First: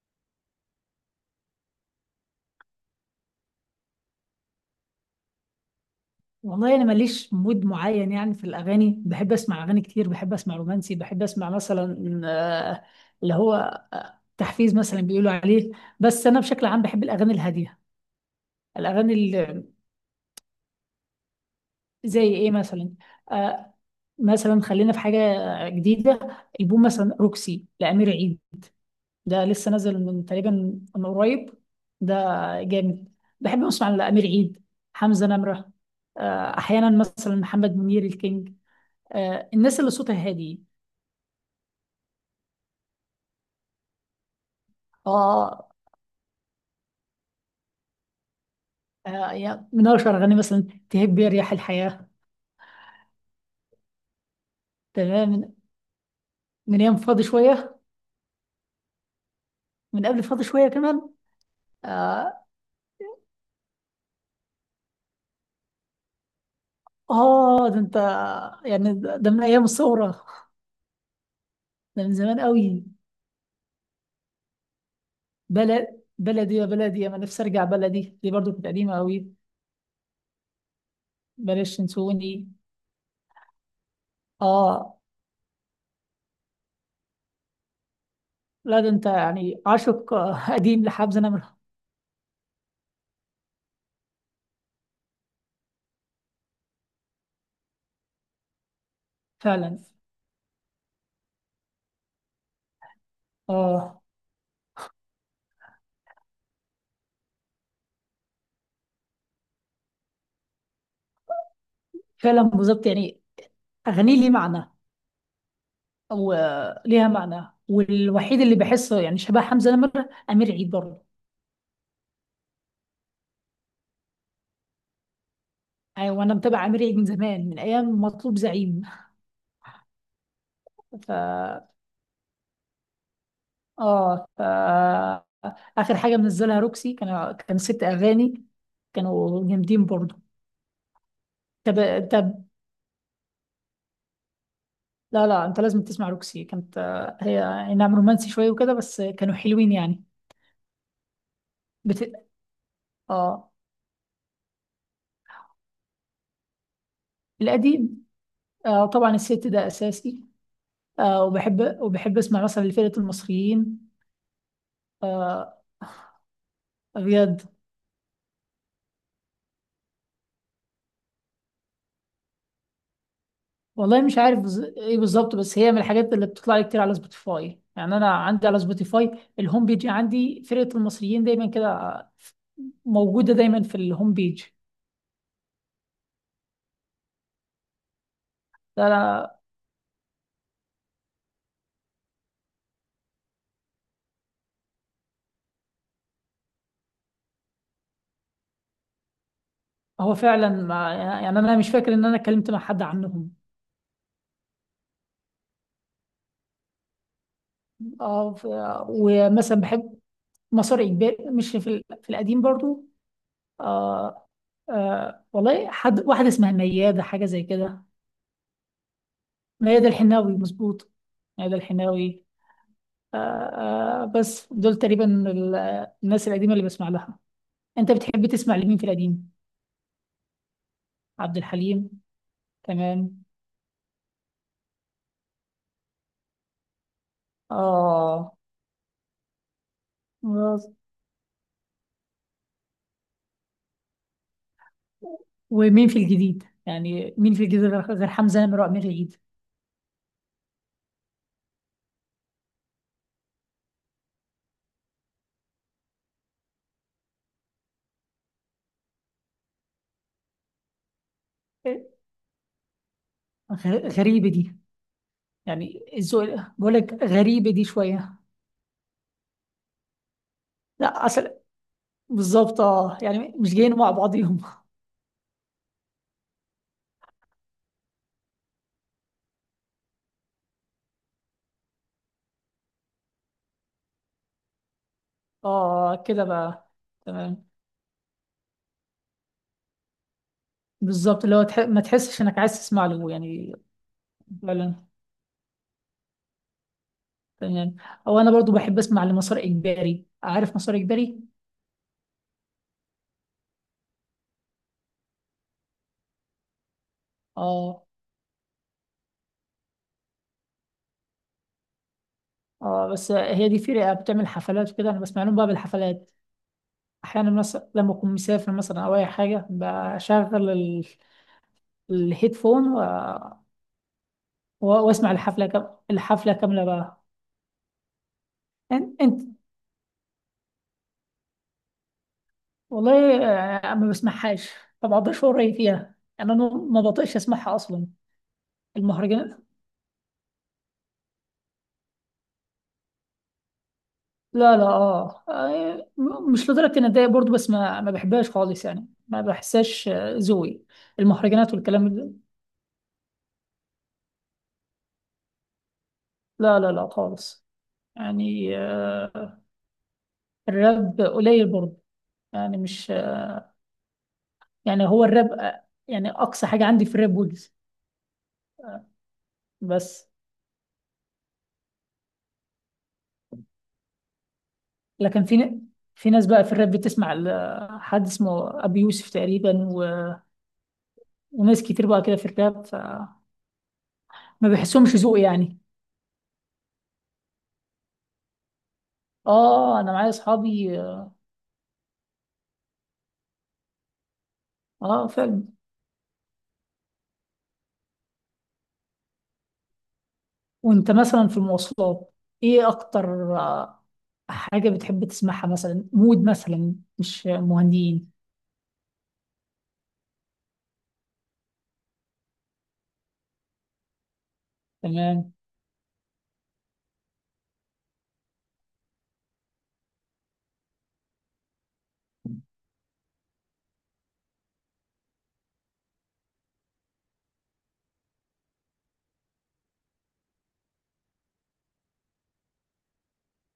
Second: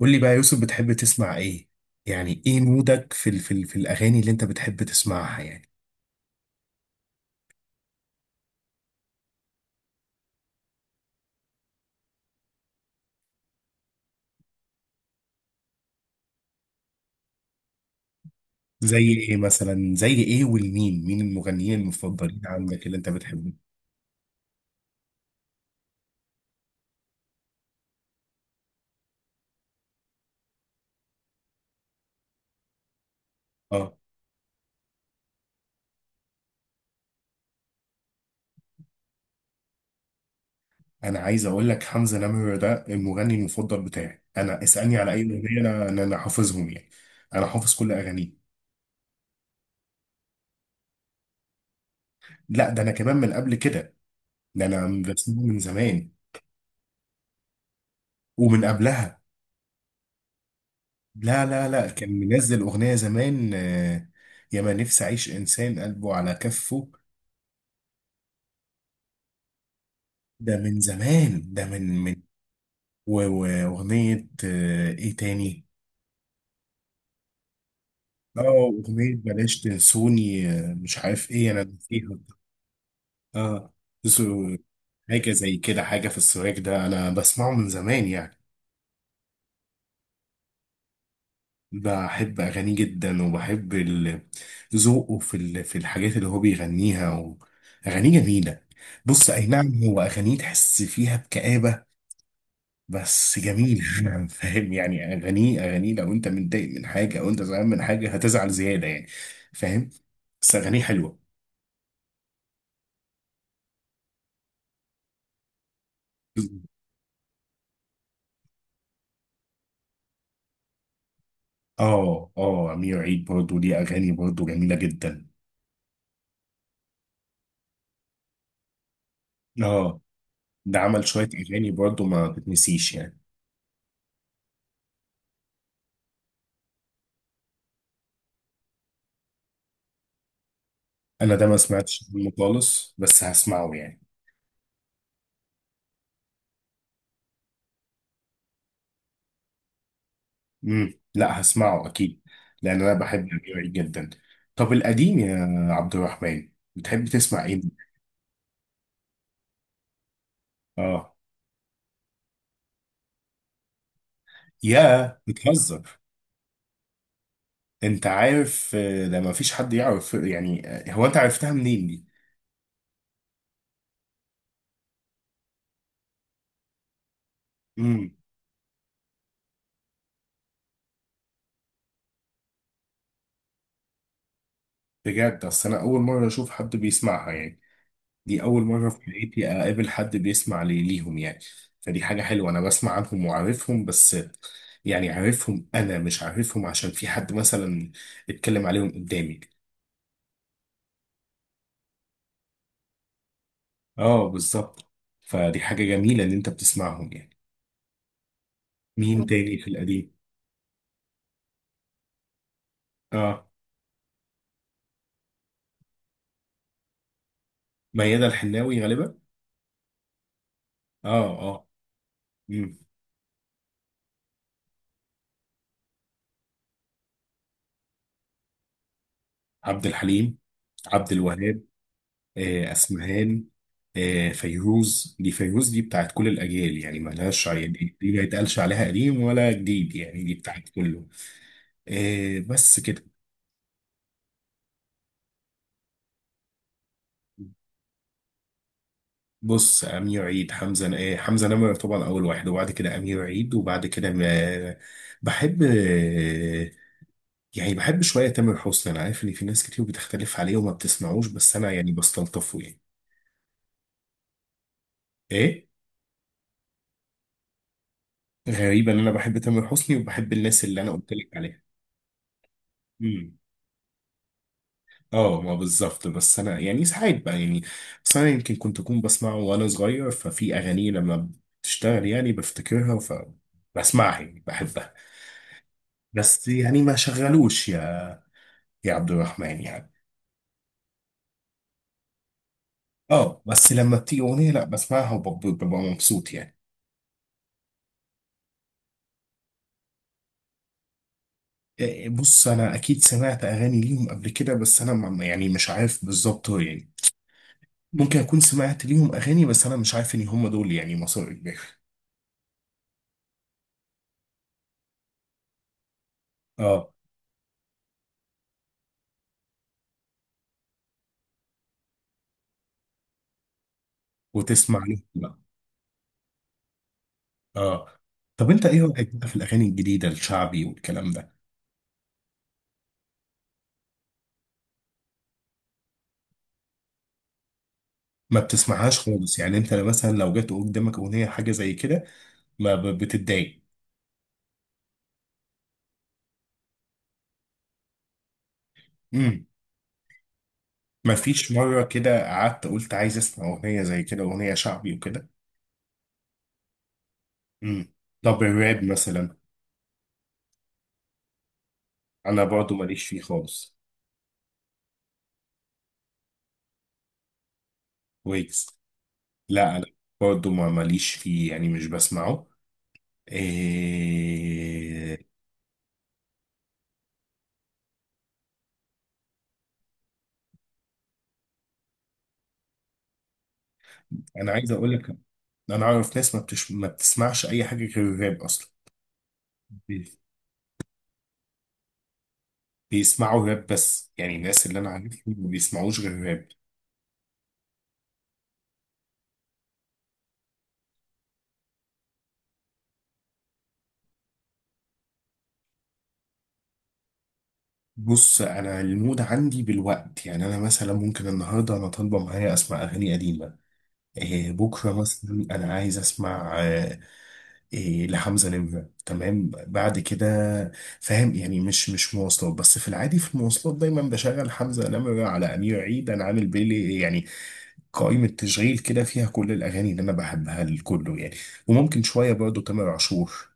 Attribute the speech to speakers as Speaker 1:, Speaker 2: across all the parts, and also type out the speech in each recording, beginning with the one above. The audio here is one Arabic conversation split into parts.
Speaker 1: قول لي بقى يا يوسف، بتحب تسمع ايه؟ يعني ايه مودك في الاغاني اللي انت بتحب تسمعها يعني؟
Speaker 2: والله انا ماليش مود معين يعني، في الاغاني بحب اسمع اغاني كتير. بحب اسمع رومانسي، بحب اسمع مثلا اللي هو تحفيز مثلا بيقولوا عليه. بس انا بشكل عام بحب الاغاني الهاديه،
Speaker 1: زي
Speaker 2: الاغاني
Speaker 1: ايه
Speaker 2: اللي
Speaker 1: مثلا زي ايه والمين المغنيين
Speaker 2: زي
Speaker 1: المفضلين
Speaker 2: ايه
Speaker 1: عندك
Speaker 2: مثلا.
Speaker 1: اللي انت بتحبهم؟
Speaker 2: آه، مثلا خلينا في حاجه جديده. البوم مثلا روكسي لامير عيد، ده لسه نازل من تقريبا، من قريب. ده جامد. بحب اسمع
Speaker 1: اه،
Speaker 2: لامير عيد، حمزه نمره. احيانا مثلا محمد منير الكينج. الناس اللي صوتها هادي.
Speaker 1: انا عايز اقول لك حمزة نمرة ده المغني المفضل بتاعي، انا اسالني على اي اغنيه،
Speaker 2: اه،
Speaker 1: انا انا أنا حافظهم يعني. انا حافظ كل اغانيه.
Speaker 2: يعني من اشهر اغاني مثلا تهب يا رياح الحياه.
Speaker 1: لا، ده انا كمان من قبل كده، ده انا
Speaker 2: تمام،
Speaker 1: بسمعه
Speaker 2: من
Speaker 1: من زمان.
Speaker 2: من ايام فاضي شويه.
Speaker 1: ومن قبلها.
Speaker 2: من قبل فاضي شويه كمان.
Speaker 1: لا لا لا، كان
Speaker 2: اه،
Speaker 1: منزل اغنيه زمان، يا ما نفسي اعيش انسان قلبه على كفه.
Speaker 2: ده انت يعني، ده من ايام الثوره.
Speaker 1: ده من زمان، ده من
Speaker 2: ده من
Speaker 1: من
Speaker 2: زمان قوي.
Speaker 1: وأغنية، إيه تاني؟
Speaker 2: بلد، بلدي يا بلدي، انا نفسي ارجع بلدي. دي برضو كانت
Speaker 1: اه،
Speaker 2: قديمه
Speaker 1: أغنية
Speaker 2: قوي.
Speaker 1: بلاش تنسوني، مش عارف إيه، أنا
Speaker 2: بلاش
Speaker 1: نسيها.
Speaker 2: تنسوني.
Speaker 1: اه. تسو-
Speaker 2: اه،
Speaker 1: حاجة زي كده، حاجة في السواك، ده أنا بسمعه من زمان يعني.
Speaker 2: لا ده انت يعني عاشق قديم لحب زنمر.
Speaker 1: بحب أغانيه جدا، وبحب ذوقه في الحاجات اللي هو بيغنيها، أغانيه جميلة. بص، أي
Speaker 2: فعلا.
Speaker 1: نعم، هو أغانيه تحس فيها بكآبة، بس جميل
Speaker 2: اه
Speaker 1: فاهم يعني؟ اغانيه لو انت متضايق من حاجه، او انت زعلان من حاجه، هتزعل زياده يعني. فاهم؟ بس اغانيه حلوه.
Speaker 2: فعلا بالظبط يعني، اغاني لي معنى وليها معنى. والوحيد اللي بحسه يعني شبه حمزة نمرة أمير عيد برضه.
Speaker 1: اه اه، امير عيد برضه ليه اغاني برضه جميله جدا.
Speaker 2: يعني وأنا متابعة أمير عيد من زمان، من أيام مطلوب زعيم.
Speaker 1: اه، ده عمل
Speaker 2: ف
Speaker 1: شويه اغاني برضه ما تتنسيش يعني.
Speaker 2: آه ف آخر حاجة منزلها روكسي، كان كان ست أغاني، كانوا جامدين برضه.
Speaker 1: انا ده ما
Speaker 2: طب
Speaker 1: سمعتش منه
Speaker 2: طب
Speaker 1: خالص، بس هسمعه يعني.
Speaker 2: لا لا أنت لازم تسمع روكسي. كانت هي أي نعم رومانسي شوية وكده، بس كانوا حلوين يعني.
Speaker 1: لا، هسمعه
Speaker 2: بت...
Speaker 1: اكيد، لان انا بحب
Speaker 2: آه.
Speaker 1: امير عيد جدا. طب القديم يا عبد الرحمن، بتحب تسمع ايه؟
Speaker 2: القديم؟ آه طبعا، الست ده أساسي.
Speaker 1: اه،
Speaker 2: آه، وبحب أسمع مثلا لفرقة المصريين.
Speaker 1: يا
Speaker 2: آه،
Speaker 1: بتهزر؟
Speaker 2: بجد.
Speaker 1: انت عارف، ده ما فيش حد يعرف يعني، هو انت عرفتها منين دي؟
Speaker 2: والله مش عارف ايه بالظبط، بس هي من الحاجات اللي بتطلع لي كتير على سبوتيفاي. يعني
Speaker 1: امم،
Speaker 2: انا عندي على سبوتيفاي الهوم بيج، عندي فرقة المصريين دايما كده موجودة دايما في الهوم بيج.
Speaker 1: بجد، اصل انا اول مره اشوف حد بيسمعها يعني، دي اول
Speaker 2: ده
Speaker 1: مره في
Speaker 2: أنا-
Speaker 1: حياتي اقابل حد بيسمع ليهم يعني. فدي حاجه حلوه، انا بسمع عنهم وعارفهم، بس يعني عارفهم، انا مش عارفهم عشان في حد مثلا اتكلم عليهم قدامي.
Speaker 2: هو فعلا، ما يعني انا مش فاكر ان انا اتكلمت مع حد عنهم.
Speaker 1: اه، بالظبط. فدي حاجه جميله ان انت بتسمعهم يعني.
Speaker 2: اه،
Speaker 1: مين تاني
Speaker 2: ومثلا
Speaker 1: في
Speaker 2: بحب
Speaker 1: القديم؟
Speaker 2: مسار اجباري. مش في القديم برضو.
Speaker 1: اه،
Speaker 2: آه. آه، والله حد، واحدة اسمها ميادة حاجة زي كده.
Speaker 1: ميادة الحناوي غالبا.
Speaker 2: ميادة الحناوي مظبوط.
Speaker 1: اه
Speaker 2: ميادة
Speaker 1: اه.
Speaker 2: الحناوي.
Speaker 1: مم.
Speaker 2: آه. آه بس دول تقريبا الناس القديمة اللي بسمع لها. انت بتحب تسمع لمين في القديم؟
Speaker 1: عبد الحليم، عبد
Speaker 2: عبد
Speaker 1: الوهاب،
Speaker 2: الحليم. تمام.
Speaker 1: اسمهان، فيروز، دي فيروز دي بتاعت كل الاجيال يعني، ملهاش دي دي ما
Speaker 2: اه
Speaker 1: يتقالش عليها قديم ولا جديد يعني، دي بتاعت
Speaker 2: بس.
Speaker 1: كله. بس كده.
Speaker 2: ومين في الجديد يعني، مين في الجديد غير حمزة نمرة وأمير عيد؟
Speaker 1: بص، امير عيد، حمزه ن- آه، حمزه نمره طبعا اول واحد، وبعد كده امير عيد، وبعد كده بحب، يعني بحب شويه تامر حسني. انا عارف ان في ناس كتير بتختلف عليه وما بتسمعوش، بس انا يعني بستلطفه يعني.
Speaker 2: غريبة دي،
Speaker 1: ايه؟
Speaker 2: يعني الذوق. بقول لك غريبة دي شوية.
Speaker 1: غريبه ان انا بحب تامر حسني وبحب الناس اللي انا
Speaker 2: لا
Speaker 1: قلت لك
Speaker 2: أصل بالظبط اه،
Speaker 1: عليها.
Speaker 2: يعني مش جايين مع بعضيهم.
Speaker 1: اه ما بالظبط، بس انا يعني ساعات بقى يعني. بس انا يمكن كنت اكون بسمعه وانا صغير، ففي اغاني لما بتشتغل يعني بفتكرها فبسمعها يعني، بحبها.
Speaker 2: اه كده
Speaker 1: بس
Speaker 2: بقى.
Speaker 1: يعني ما
Speaker 2: تمام.
Speaker 1: شغلوش يا يا عبد الرحمن يعني.
Speaker 2: بالظبط، اللي هو ما تحسش انك عايز تسمع له
Speaker 1: اه،
Speaker 2: يعني.
Speaker 1: بس لما بتيجي اغنيه، لا
Speaker 2: فعلا.
Speaker 1: بسمعها، وببقى ببقى مبسوط يعني.
Speaker 2: تمام. او انا برضو بحب اسمع لمسار اجباري، عارف مسار اجباري؟
Speaker 1: إيه، بص، انا اكيد سمعت اغاني ليهم قبل كده، بس انا يعني مش عارف بالظبط هو يعني،
Speaker 2: اه
Speaker 1: ممكن اكون سمعت ليهم اغاني، بس انا مش عارف ان هم دول يعني مصر اجباري.
Speaker 2: اه. بس هي دي فرقه بتعمل حفلات وكده، انا بسمع لهم بقى بالحفلات.
Speaker 1: اه،
Speaker 2: احيانا مثلا لما اكون مسافر مثلا او اي حاجه، بشغل الهيدفون و...
Speaker 1: وتسمع
Speaker 2: واسمع
Speaker 1: لهم.
Speaker 2: الحفله كامله بقى.
Speaker 1: اه، طب انت ايه
Speaker 2: انت,
Speaker 1: رايك
Speaker 2: انت
Speaker 1: بقى في الاغاني الجديده، الشعبي والكلام ده؟
Speaker 2: والله، ما بسمعهاش. ما بقدرش اقول رايي فيها، انا ما بطيقش اسمعها اصلا.
Speaker 1: ما بتسمعهاش خالص
Speaker 2: المهرجان،
Speaker 1: يعني؟ انت مثلا لو جت قدامك اغنيه حاجه زي كده ما ب- بتتضايق؟
Speaker 2: لا لا اه، مش لدرجة اني اتضايق برضه، بس ما بحبهاش خالص يعني. ما
Speaker 1: امم،
Speaker 2: بحسهاش ذوقي،
Speaker 1: ما فيش
Speaker 2: المهرجانات
Speaker 1: مره
Speaker 2: والكلام ده.
Speaker 1: كده قعدت قلت عايز اسمع اغنيه زي كده، اغنيه شعبي وكده؟
Speaker 2: لا لا لا خالص.
Speaker 1: امم. طب
Speaker 2: يعني
Speaker 1: الراب
Speaker 2: آه.
Speaker 1: مثلا؟
Speaker 2: الراب قليل برضه.
Speaker 1: انا
Speaker 2: يعني
Speaker 1: برضو
Speaker 2: مش
Speaker 1: ماليش فيه خالص.
Speaker 2: يعني هو الراب يعني اقصى حاجة عندي في الراب ويجز.
Speaker 1: ويجز. لا، انا
Speaker 2: بس.
Speaker 1: برضو ما ماليش فيه يعني، مش بسمعه.
Speaker 2: لكن
Speaker 1: إيه...
Speaker 2: في ناس بقى في الراب بتسمع ل حد اسمه ابي يوسف تقريبا وناس كتير بقى كده في الراب، فما
Speaker 1: انا عايز اقول
Speaker 2: بحسهمش
Speaker 1: لك،
Speaker 2: ذوقي يعني.
Speaker 1: انا اعرف ناس ما بتسمعش اي حاجه غير الراب اصلا.
Speaker 2: اه انا معايا اصحابي اه.
Speaker 1: بيسمعوا راب بس يعني، الناس اللي انا عارفهم
Speaker 2: فعلا.
Speaker 1: ما بيسمعوش غير راب.
Speaker 2: وانت مثلا في المواصلات ايه اكتر حاجة بتحب تسمعها؟ مثلا مود مثلا مش مهندين.
Speaker 1: بص، انا المود عندي بالوقت يعني، انا مثلا ممكن النهارده انا طالبه معايا اسمع اغاني قديمه، إيه، بكره
Speaker 2: تمام.
Speaker 1: مثلا انا عايز اسمع إيه لحمزه نمره، تمام بعد كده. فاهم يعني؟ مش مواصلات بس، في العادي في المواصلات دايما بشغل حمزه نمره على امير عيد، انا عامل بيلي يعني، قائمه تشغيل كده فيها كل الاغاني اللي انا بحبها لكله يعني. وممكن شويه برضه تامر عاشور.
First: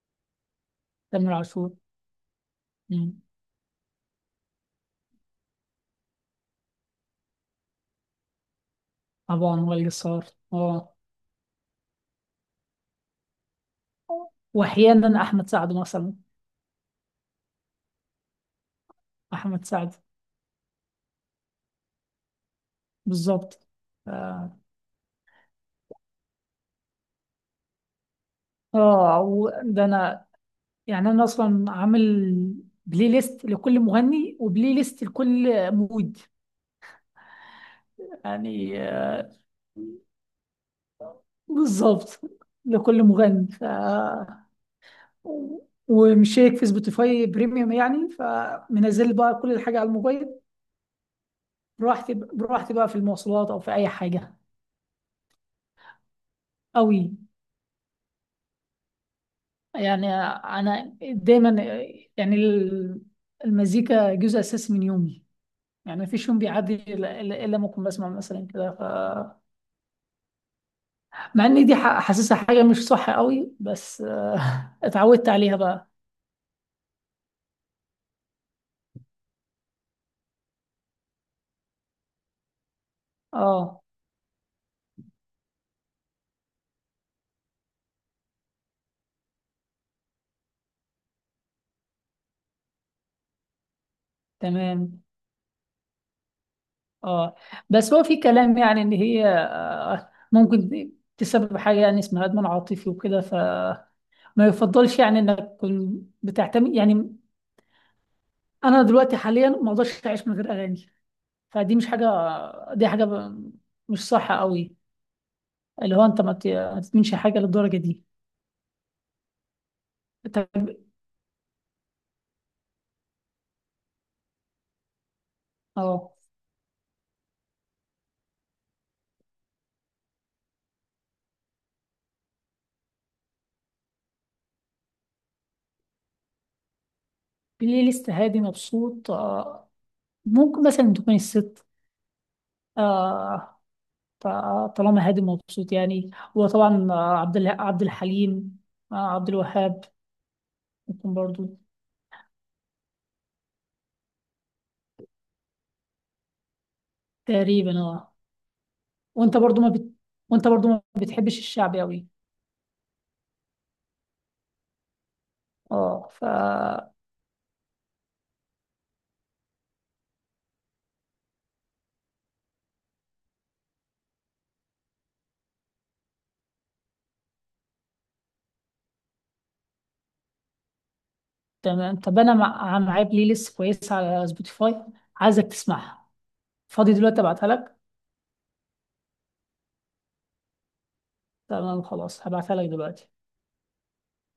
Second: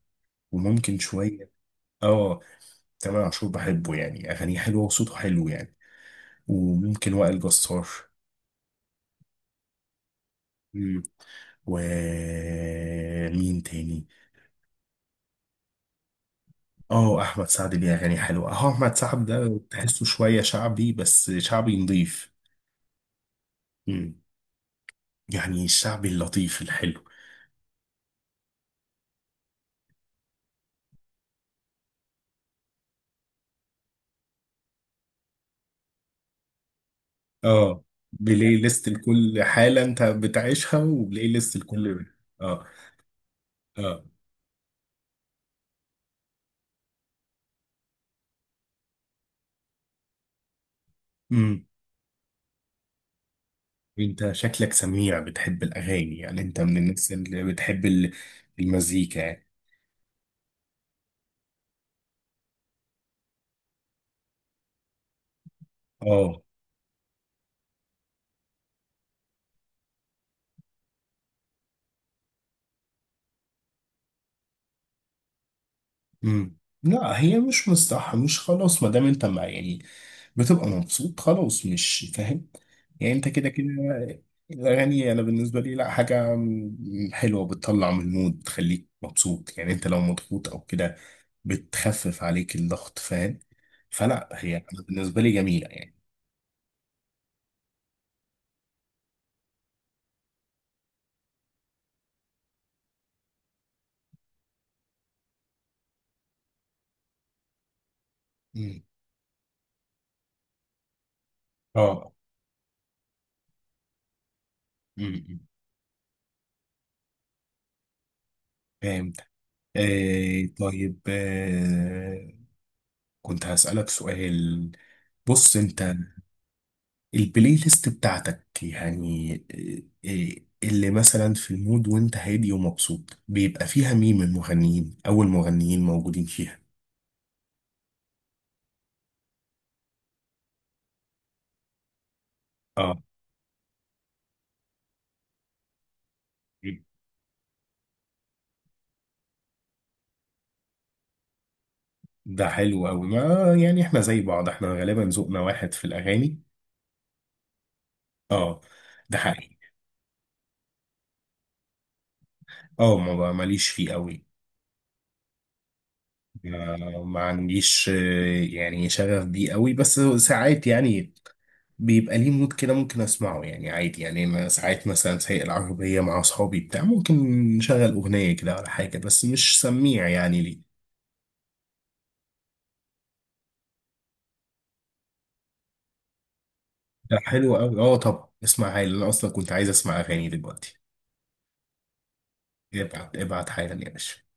Speaker 1: وممكن
Speaker 2: تامر
Speaker 1: شوية.
Speaker 2: عاشور.
Speaker 1: اه،
Speaker 2: مم.
Speaker 1: تامر عاشور بحبه يعني، اغانيه حلوه وصوته حلو يعني. وممكن وائل جسار.
Speaker 2: طبعا وائل جسار. اه.
Speaker 1: مم. و مين تاني؟
Speaker 2: واحيانا احمد سعد مثلا.
Speaker 1: اه، احمد سعد ليه اغاني حلوه. اه، احمد سعد ده
Speaker 2: احمد سعد
Speaker 1: تحسه شويه شعبي، بس شعبي نضيف.
Speaker 2: بالظبط.
Speaker 1: مم.
Speaker 2: اه.
Speaker 1: يعني الشعبي اللطيف الحلو.
Speaker 2: وده انا يعني، انا اصلا عامل بلاي ليست لكل مغني، وبلاي ليست لكل مود.
Speaker 1: اه، بلاي
Speaker 2: يعني
Speaker 1: ليست لكل حاله انت بتعيشها، وبلاي ليست لكل.
Speaker 2: بالظبط،
Speaker 1: اه
Speaker 2: لكل مغني. ف
Speaker 1: اه.
Speaker 2: ومشترك في سبوتيفاي بريميوم يعني، فمنزل بقى كل الحاجة على الموبايل.
Speaker 1: امم.
Speaker 2: براحتي، براحتي بقى في المواصلات أو في أي
Speaker 1: انت
Speaker 2: حاجة.
Speaker 1: شكلك سميع، بتحب الاغاني يعني، انت من الناس
Speaker 2: أوي.
Speaker 1: اللي بتحب المزيكا يعني.
Speaker 2: يعني أنا دايما يعني المزيكا جزء أساسي من يومي. يعني مفيش يوم
Speaker 1: اه.
Speaker 2: بيعدي إلا إلا لما أكون بسمع مثلا كده. ف مع إن دي حاسسها حاجة مش صح أوي، بس اتعودت عليها بقى.
Speaker 1: مم. لا، هي مش مش خلاص، ما دام انت مع يعني، بتبقى مبسوط خلاص، مش فاهم يعني؟ انت كده كده
Speaker 2: اه
Speaker 1: الاغاني، انا بالنسبه لي لا، حاجه حلوه، بتطلع من المود، بتخليك مبسوط يعني، انت لو مضغوط او كده بتخفف عليك الضغط، فاهم؟ فلا، هي انا
Speaker 2: تمام.
Speaker 1: بالنسبه لي جميله يعني.
Speaker 2: اه بس هو في كلام يعني، ان هي ممكن تسبب حاجه يعني اسمها ادمان عاطفي وكده، فما يفضلش يعني انك تكون بتعتمد يعني.
Speaker 1: مم.
Speaker 2: انا دلوقتي حاليا ما اقدرش اعيش من غير اغاني. فدي مش حاجه،
Speaker 1: اه.
Speaker 2: دي مش صح قوي.
Speaker 1: مم.
Speaker 2: اللي هو انت ما تدمنش حاجه للدرجه دي.
Speaker 1: فهمت. آه،
Speaker 2: طب،
Speaker 1: طيب. آه، كنت هسألك سؤال. بص، انت
Speaker 2: اه،
Speaker 1: البلاي ليست بتاعتك يعني، اللي مثلا في المود وانت هادي ومبسوط، بيبقى فيها مين من المغنيين؟ او المغنيين موجودين فيها.
Speaker 2: بلاي ليست هادي مبسوط، ممكن مثلا تكون الست،
Speaker 1: اه.
Speaker 2: آه، فطالما هادي مبسوط يعني. وطبعا عبد الحليم، عبد الوهاب ممكن برضو.
Speaker 1: ده حلو قوي، ما يعني احنا زي بعض، احنا غالبا ذوقنا واحد في الاغاني.
Speaker 2: تقريبا اه.
Speaker 1: اه. ده
Speaker 2: وانت
Speaker 1: حقيقي.
Speaker 2: برضو ما بت... وانت برضو ما بتحبش الشعبي قوي.
Speaker 1: اه، ما ماليش فيه قوي.
Speaker 2: اه ف.
Speaker 1: ما ما عنديش، يعني شغف بيه قوي، بس ساعات يعني بيبقى ليه مود كده ممكن اسمعه يعني عادي. يعني انا ساعات مثلا سايق العربيه مع اصحابي بتاع، ممكن نشغل اغنيه كده ولا حاجه، بس مش سميع يعني ليه.
Speaker 2: تمام، طب انا معايا بلاي ليست كويسه على سبوتيفاي، عايزك تسمعها. فاضي
Speaker 1: ده
Speaker 2: دلوقتي؟ ابعتها
Speaker 1: حلو
Speaker 2: لك.
Speaker 1: قوي، اه، طب اسمع حالا، انا اصلا كنت عايز اسمع اغاني دلوقتي.
Speaker 2: تمام خلاص، هبعتها لك دلوقتي.
Speaker 1: ابعت ابعت حالا يا باشا.